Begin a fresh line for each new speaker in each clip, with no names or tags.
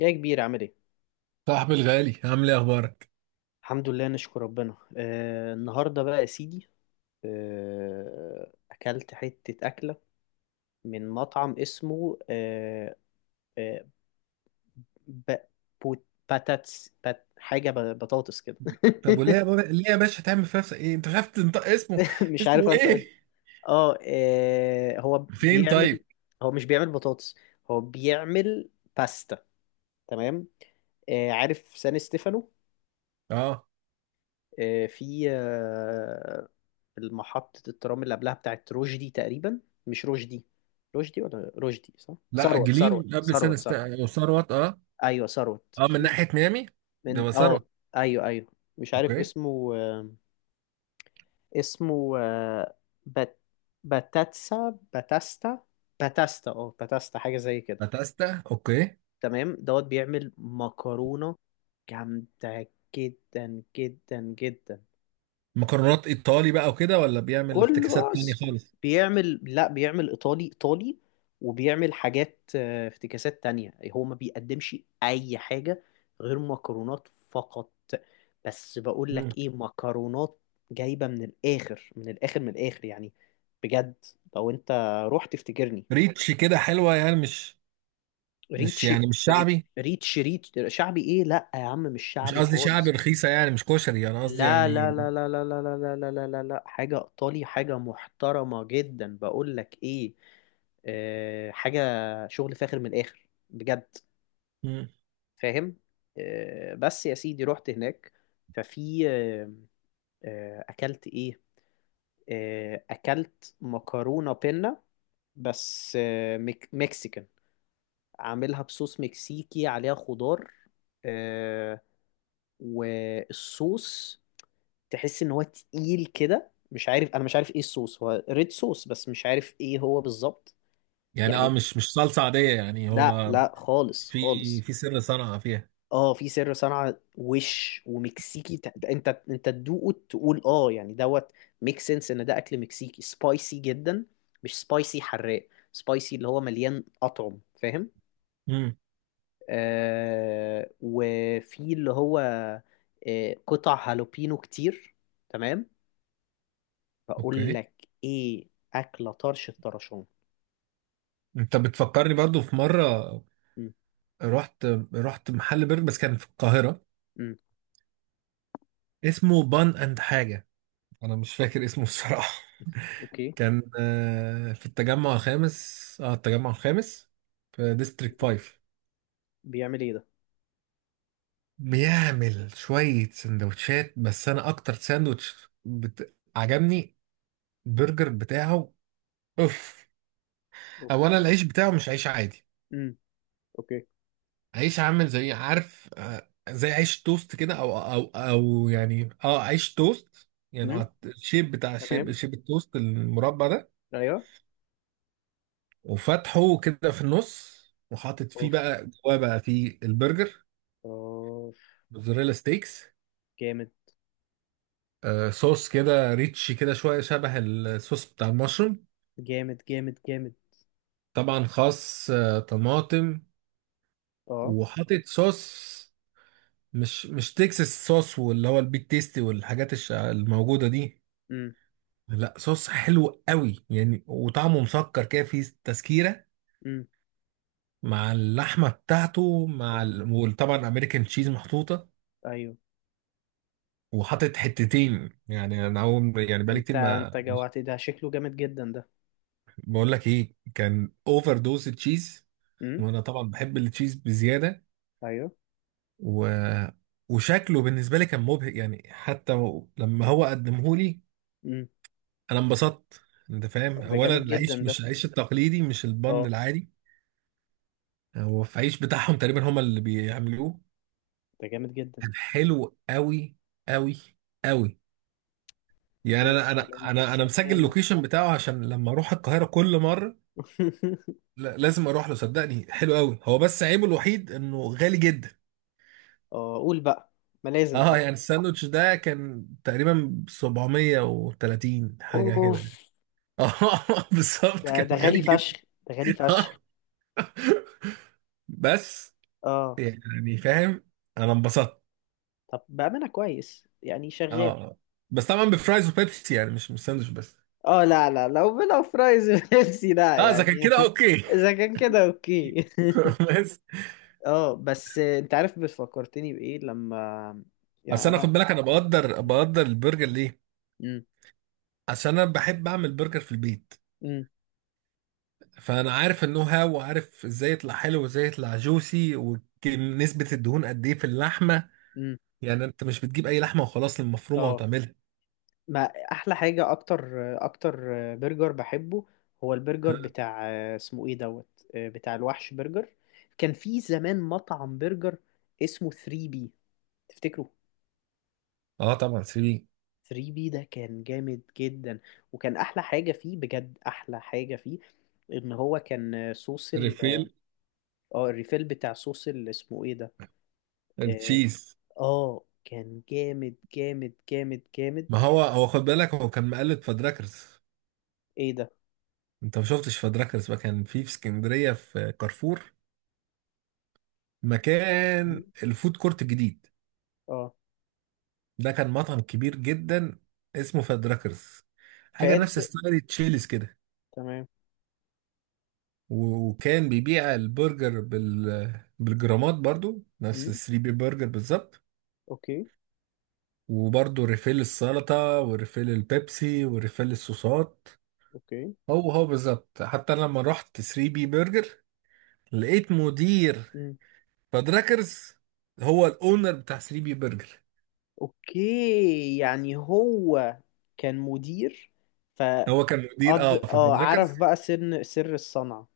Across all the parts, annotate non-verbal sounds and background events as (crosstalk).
يا كبير، عامل ايه؟
صاحبي الغالي عامل ايه اخبارك؟
الحمد لله نشكر ربنا. النهارده بقى يا سيدي، اكلت حتة أكلة من مطعم اسمه آه آه ب... بوت... باتاتس بات... حاجة ب... بطاطس كده (laughs)
طب وليه يا بابا ليه يا باشا تعمل في نفسك ايه؟ انت مش عارف تنطق اسمه؟
مش عارف
اسمه
انت ايه.
ايه؟
هو
فين
بيعمل،
طيب؟
هو مش بيعمل بطاطس، هو بيعمل باستا. تمام. عارف سان ستيفانو؟
اه.
آه في آه، المحطة الترام اللي قبلها بتاعت رشدي تقريبا. مش رشدي، رشدي ولا رشدي؟ صح،
لا،
ثروت ثروت
جليم قبل سنه
ثروت ثروت.
وثروت، اه.
ايوه ثروت،
اه، من
في
ناحيه ميامي. ده
من اه
ثروت.
ايوه ايوه. مش عارف
اوكي.
اسمه، اسمه آه، بات باتاتسا باتاستا، باتاستا باتاستا، حاجة زي كده.
باتاستا، اوكي.
تمام دوت، بيعمل مكرونة جامدة جدا جدا جدا.
مكرونات ايطالي بقى وكده، ولا بيعمل
كل
افتكاسات تانية
باص ك-
خالص؟
بيعمل، لا بيعمل ايطالي ايطالي، وبيعمل حاجات، افتكاسات تانية. هو ما بيقدمش اي حاجة غير مكرونات فقط. بس بقول
مم.
لك ايه، مكرونات جايبة من الاخر من الاخر من الاخر يعني، بجد. لو انت رحت تفتكرني
ريتش كده حلوه، يعني مش،
ريتش.
يعني مش
ري-
شعبي.
ريتش ريتش شعبي ايه، لا يا عم مش
مش
شعبي
قصدي شعبي
خالص.
رخيصه، يعني مش كشري، انا قصدي
لا
يعني.
لا لا لا لا لا لا لا لا لا لا لا، حاجة إيطالي، حاجة محترمة جدا. بقول لك إيه، آه حاجة شغل فاخر من الآخر بجد،
مم.
فاهم؟ بس يا سيدي، رحت هناك، ففي أكلت إيه؟ أكلت مكرونة بينا، بس آه مك مكسيكان، عاملها بصوص مكسيكي، عليها خضار. آه والصوص تحس ان هو تقيل كده، مش عارف، انا مش عارف ايه الصوص، هو ريد صوص بس مش عارف ايه هو بالظبط.
يعني
يعني
مش صلصه عاديه، يعني
لا
هو
لا خالص
في
خالص.
في سر صنعه فيها.
اه في سر صنعة وش ومكسيكي. انت تدوقه تقول اه، يعني دوت ميك سنس ان ده اكل مكسيكي سبايسي جدا. مش سبايسي حراق، سبايسي اللي هو مليان اطعم، فاهم؟
امم.
وفي اللي هو قطع هالوبينو كتير. تمام. هقول
اوكي.
لك ايه، اكله طرش الطرشان.
انت بتفكرني برضو في مره
امم
رحت رحت محل برجر، بس كان في القاهره،
امم
اسمه بان اند حاجه، انا مش فاكر اسمه الصراحه. (laughs)
اوكي.
كان في التجمع الخامس، التجمع الخامس، في ديستريكت 5.
بيعمل ايه ده؟
بيعمل شويه سندوتشات، بس انا اكتر ساندوتش عجبني البرجر بتاعه. اوف. اولا
اوبا.
العيش بتاعه مش عيش عادي،
امم اوكي.
عيش عامل زي، عارف، زي عيش توست كده، او يعني عيش توست، يعني
امم
الشيب بتاع الشيب
تمام.
شيب التوست المربع ده.
ايوه.
وفتحه كده في النص، وحاطط فيه
اوف،
بقى، جواه بقى فيه البرجر،
اوف.
موزاريلا ستيكس،
جامد
صوص كده ريتش كده شويه، شبه الصوص بتاع المشروم.
جامد جامد جامد.
طبعا خس، طماطم،
اه.
وحاطط صوص، مش تكساس صوص، واللي هو البيك تيستي والحاجات الموجوده دي.
امم
لا، صوص حلو قوي يعني، وطعمه مسكر كده، فيه تسكيرة،
امم
مع اللحمة بتاعته مع
أوف.
وطبعا امريكان تشيز محطوطة.
ايوه.
وحاطط حتتين، يعني انا اول، يعني بقالي
انت
كتير ما...
جوعت، ده شكله جامد جدا ده.
بقول لك ايه، كان اوفر دوز تشيز،
امم
وانا طبعا بحب التشيز بزيادة.
ايوه.
و... وشكله بالنسبة لي كان مبهج، يعني حتى لما هو قدمه لي،
امم
انا انبسطت. انت فاهم،
طب ده
اولا
جامد جدا
العيش
ده،
مش العيش التقليدي، مش البن
اه.
العادي، هو في عيش بتاعهم تقريبا، هما اللي بيعملوه.
ده جامد جدا.
كان حلو قوي، قوي، قوي. يعني
يا
انا انا
سلام يا
انا انا مسجل
سلام
اللوكيشن بتاعه، عشان لما اروح القاهره كل مره،
(laughs)
لا، لازم اروح له، صدقني حلو قوي، هو بس عيبه الوحيد انه غالي جدا.
اه قول بقى، ما لازم
اه
طبعا.
يعني الساندوتش ده كان تقريبا 730 حاجه كده
اوف،
يعني. (laughs) اه، بالظبط،
ده ده
كان غالي
غالي
جدا.
فشخ، ده غالي
(laughs)
فشخ.
آه. بس
اه،
يعني، فاهم، انا انبسطت.
طب بأمانة كويس يعني شغال.
اه بس طبعا بفرايز وبيبسي، يعني مش ساندوتش بس.
اه لا لا، لو لو فرايز بيبسي لا
اه، اذا
يعني
كان كده
(laughs)
اوكي.
اذا كان كده اوكي (laughs)
(laughs) بس.
اه بس انت عارف، بس فكرتني بايه لما، يعني
اصل انا،
انا.
خد بالك، انا بقدر
امم
بقدر البرجر ليه، عشان انا بحب اعمل برجر في البيت،
امم
فانا عارف النو هاو، وعارف ازاي يطلع حلو وازاي يطلع جوسي، ونسبة الدهون قد ايه في اللحمة،
امم
يعني انت مش بتجيب اي لحمة وخلاص المفرومة
اه،
وتعملها.
ما احلى حاجه، اكتر اكتر برجر بحبه هو البرجر بتاع، اسمه ايه دوت، بتاع الوحش برجر. كان في زمان مطعم برجر اسمه 3 بي، تفتكره؟
اه طبعا، سيبي،
3 بي ده كان جامد جدا، وكان احلى حاجه فيه، بجد احلى حاجه فيه، ان هو كان صوص ال،
ريفيل
اه الريفيل بتاع صوص ال-، اسمه ايه ده؟ اه.
التشيز،
كان جامد جامد جامد جامد.
ما هو خد بالك، هو كان مقلد فدراكرز.
ايه ده؟
انت ما شفتش فدراكرز بقى، كان في اسكندرية في كارفور،
م?
مكان الفود كورت الجديد.
اه
ده كان مطعم كبير جدا، اسمه فادراكرز، حاجة
فاد،
نفس ستايل تشيلز كده.
تمام.
وكان بيبيع البرجر بالجرامات، برضو نفس
م?
الثري بي برجر بالظبط،
اوكي.
وبرضو ريفيل السلطة وريفيل البيبسي وريفيل الصوصات.
اوكي.
هو بالظبط، حتى أنا لما رحت 3 بي برجر، لقيت مدير
م.
فادراكرز هو الاونر بتاع 3 بي برجر،
اوكي، يعني هو كان مدير
هو كان مدير
فقد.
في
اه عرف
فادراكرز.
بقى سر سر الصنعة،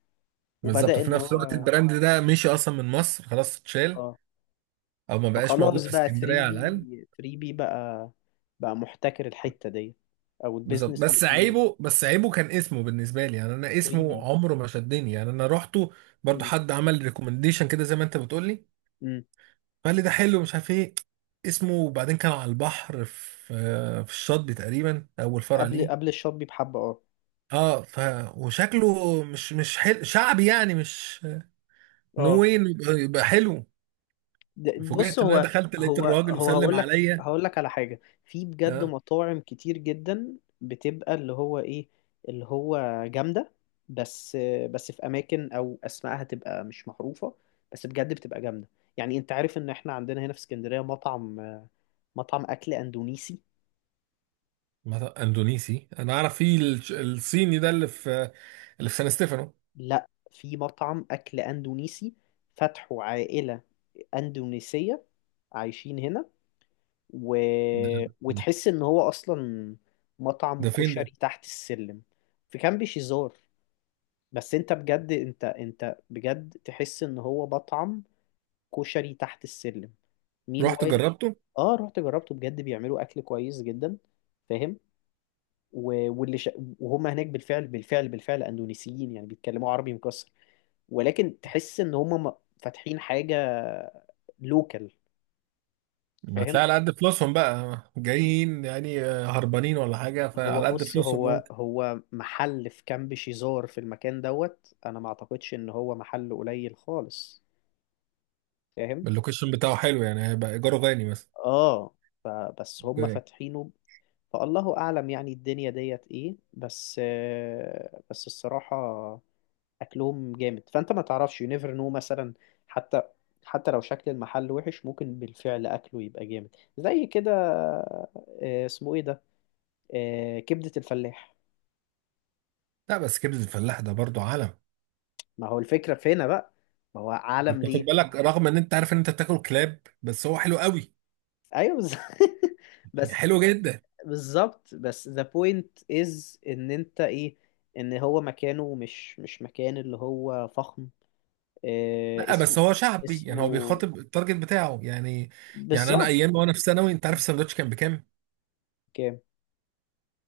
بالظبط،
وبدأ
في
ان
نفس الوقت
هو.
البراند ده مشي اصلا من مصر، خلاص اتشال،
اه
او ما بقاش موجود
فخلاص
في
بقى
اسكندريه
3
على الاقل.
بي، 3 بي بقى، بقى محتكر الحتة دي، او
بالظبط،
البيزنس
بس
موديول.
عيبه بس عيبه كان اسمه، بالنسبه لي يعني، انا
3
اسمه
بي.
عمره ما شدني، يعني انا رحته برضو، حد عمل ريكومنديشن كده زي ما انت بتقول لي،
امم
فقال لي ده حلو، مش عارف ايه اسمه. وبعدين كان على البحر، في الشاطبي تقريبا، اول فرع
قبل
ليه.
قبل الشوبي بحبة اه،
اه ف وشكله مش شعبي، يعني مش،
اه.
نو واي إنه يبقى حلو.
بص،
فوجئت ان انا
هو
دخلت لقيت الراجل وسلم
هقول لك،
عليا.
هقول لك على حاجة. في بجد
آه.
مطاعم كتير جدا بتبقى اللي هو ايه، اللي هو جامدة، بس بس في اماكن او اسمائها تبقى مش معروفة، بس بجد بتبقى جامدة. يعني انت عارف ان احنا عندنا هنا في اسكندرية مطعم اكل اندونيسي.
مثلا اندونيسي، انا اعرف فيه الصيني ده اللي في سان ستيفانو.
لا، في مطعم أكل أندونيسي، فتحه عائلة أندونيسية عايشين هنا، و...
ده ده
وتحس إن هو أصلا مطعم
ده فين
كشري
ده؟
تحت السلم، في كامب شيزار. بس أنت بجد، أنت بجد تحس إن هو مطعم كشري تحت السلم. مين
رحت
وايل،
جربته.
رحت جربته بجد، بيعملوا أكل كويس جدا، فاهم؟ و... واللي ش... وهم هناك بالفعل بالفعل بالفعل أندونيسيين، يعني بيتكلموا عربي مكسر، ولكن تحس ان هم فاتحين حاجه لوكال،
ما هتلاقي،
فاهم؟
على قد فلوسهم بقى جايين يعني، هربانين ولا حاجه،
هو
فعلى قد
بص
فلوسهم
هو
ممكن.
هو محل في كامب شيزار، في المكان دوت انا ما اعتقدش ان هو محل قليل خالص، فاهم؟
اللوكيشن بتاعه حلو، يعني هيبقى ايجاره غالي مثلا.
اه فبس هم
اوكي.
فاتحينه. فالله اعلم يعني الدنيا ديت ايه، بس بس الصراحه اكلهم جامد. فانت ما تعرفش، يو نيفر نو، مثلا حتى لو شكل المحل وحش، ممكن بالفعل اكله يبقى جامد زي كده. اسمه ايه ده؟ كبدة الفلاح.
لا بس كبده الفلاح ده برضو عالم.
ما هو الفكرة في هنا بقى، ما هو
انت
عالم
بتاخد
ليه.
بالك، رغم ان انت عارف ان انت بتاكل كلاب، بس هو حلو قوي،
ايوه (laughs) بس.
حلو جدا.
بالظبط، بس the point is ان انت ايه، ان هو مكانه مش مش مكان اللي هو فخم. آه،
لا
اسم
بس هو شعبي، يعني هو
اسمه.
بيخاطب التارجت بتاعه يعني. يعني انا،
بالظبط.
ايام وانا في ثانوي، انت عارف الساندوتش كان بكام؟
كام؟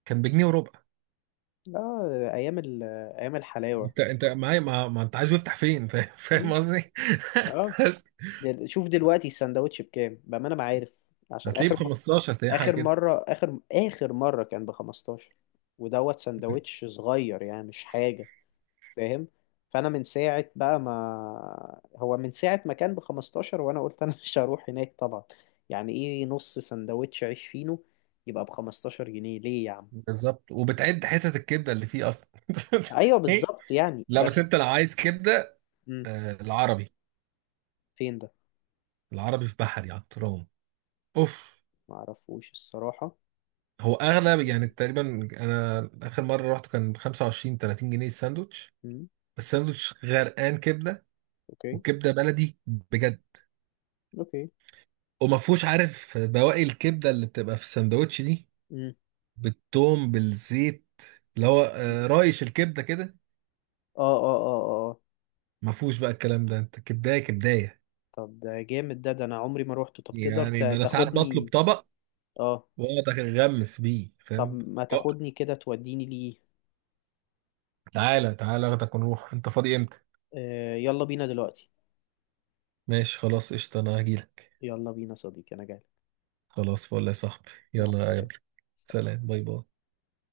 كان بجنيه وربع.
اه، ايام الحلاوة.
انت معايا، ما انت عايز يفتح فين؟ (laughs) فاهم، فاهم
مم.
قصدي.
اه،
بس
شوف دلوقتي السندوتش بكام، بأمانة ما عارف. عشان
هتلاقيه ب 15، تلاقيه حاجه
آخر
كده.
مرة، آخر مرة كان ب 15، ودوت سندوتش صغير يعني مش حاجة، فاهم؟ فأنا من ساعة بقى، ما هو من ساعة ما كان ب 15 وأنا قلت أنا (laughs) مش هروح هناك طبعا. يعني إيه نص سندوتش عيش فينو يبقى ب 15 جنيه ليه يا عم؟
بالظبط، وبتعد حتت الكبده اللي فيه اصلا.
أيوه بالظبط، يعني
(laughs) لا بس
بس.
انت لو عايز كبده،
مم.
العربي،
فين ده؟
العربي في بحري على الترام. اوف.
معرفوش الصراحة.
هو
بس.
اغلى، يعني تقريبا انا اخر مره رحت كان ب 25، 30 جنيه الساندوتش.
مم.
بس الساندوتش غرقان كبده،
أوكي.
والكبده بلدي بجد،
أوكي.
وما فيهوش، عارف، بواقي الكبده اللي بتبقى في الساندوتش دي،
مم.
بالثوم بالزيت، اللي هو رايش الكبده كده.
اه اه اه اه اه.
ما فيهوش بقى الكلام ده، انت كبدايه كبدايه.
طب ده جامد ده، ده انا عمري ما روحته. طب تقدر
يعني ده انا ساعات بطلب
تاخدني؟
طبق
اه.
واقعد اغمس بيه،
طب
فاهم.
ما
لا،
تاخدني كده، توديني ليه؟
تعالى تعالى اخدك ونروح، انت فاضي امتى؟
آه يلا بينا دلوقتي.
ماشي، خلاص قشطه، انا هجيلك.
يلا بينا صديقي، انا جاي.
خلاص، فل يا صاحبي،
مع
يلا
السلامة.
اقابلك. سلام، باي باي.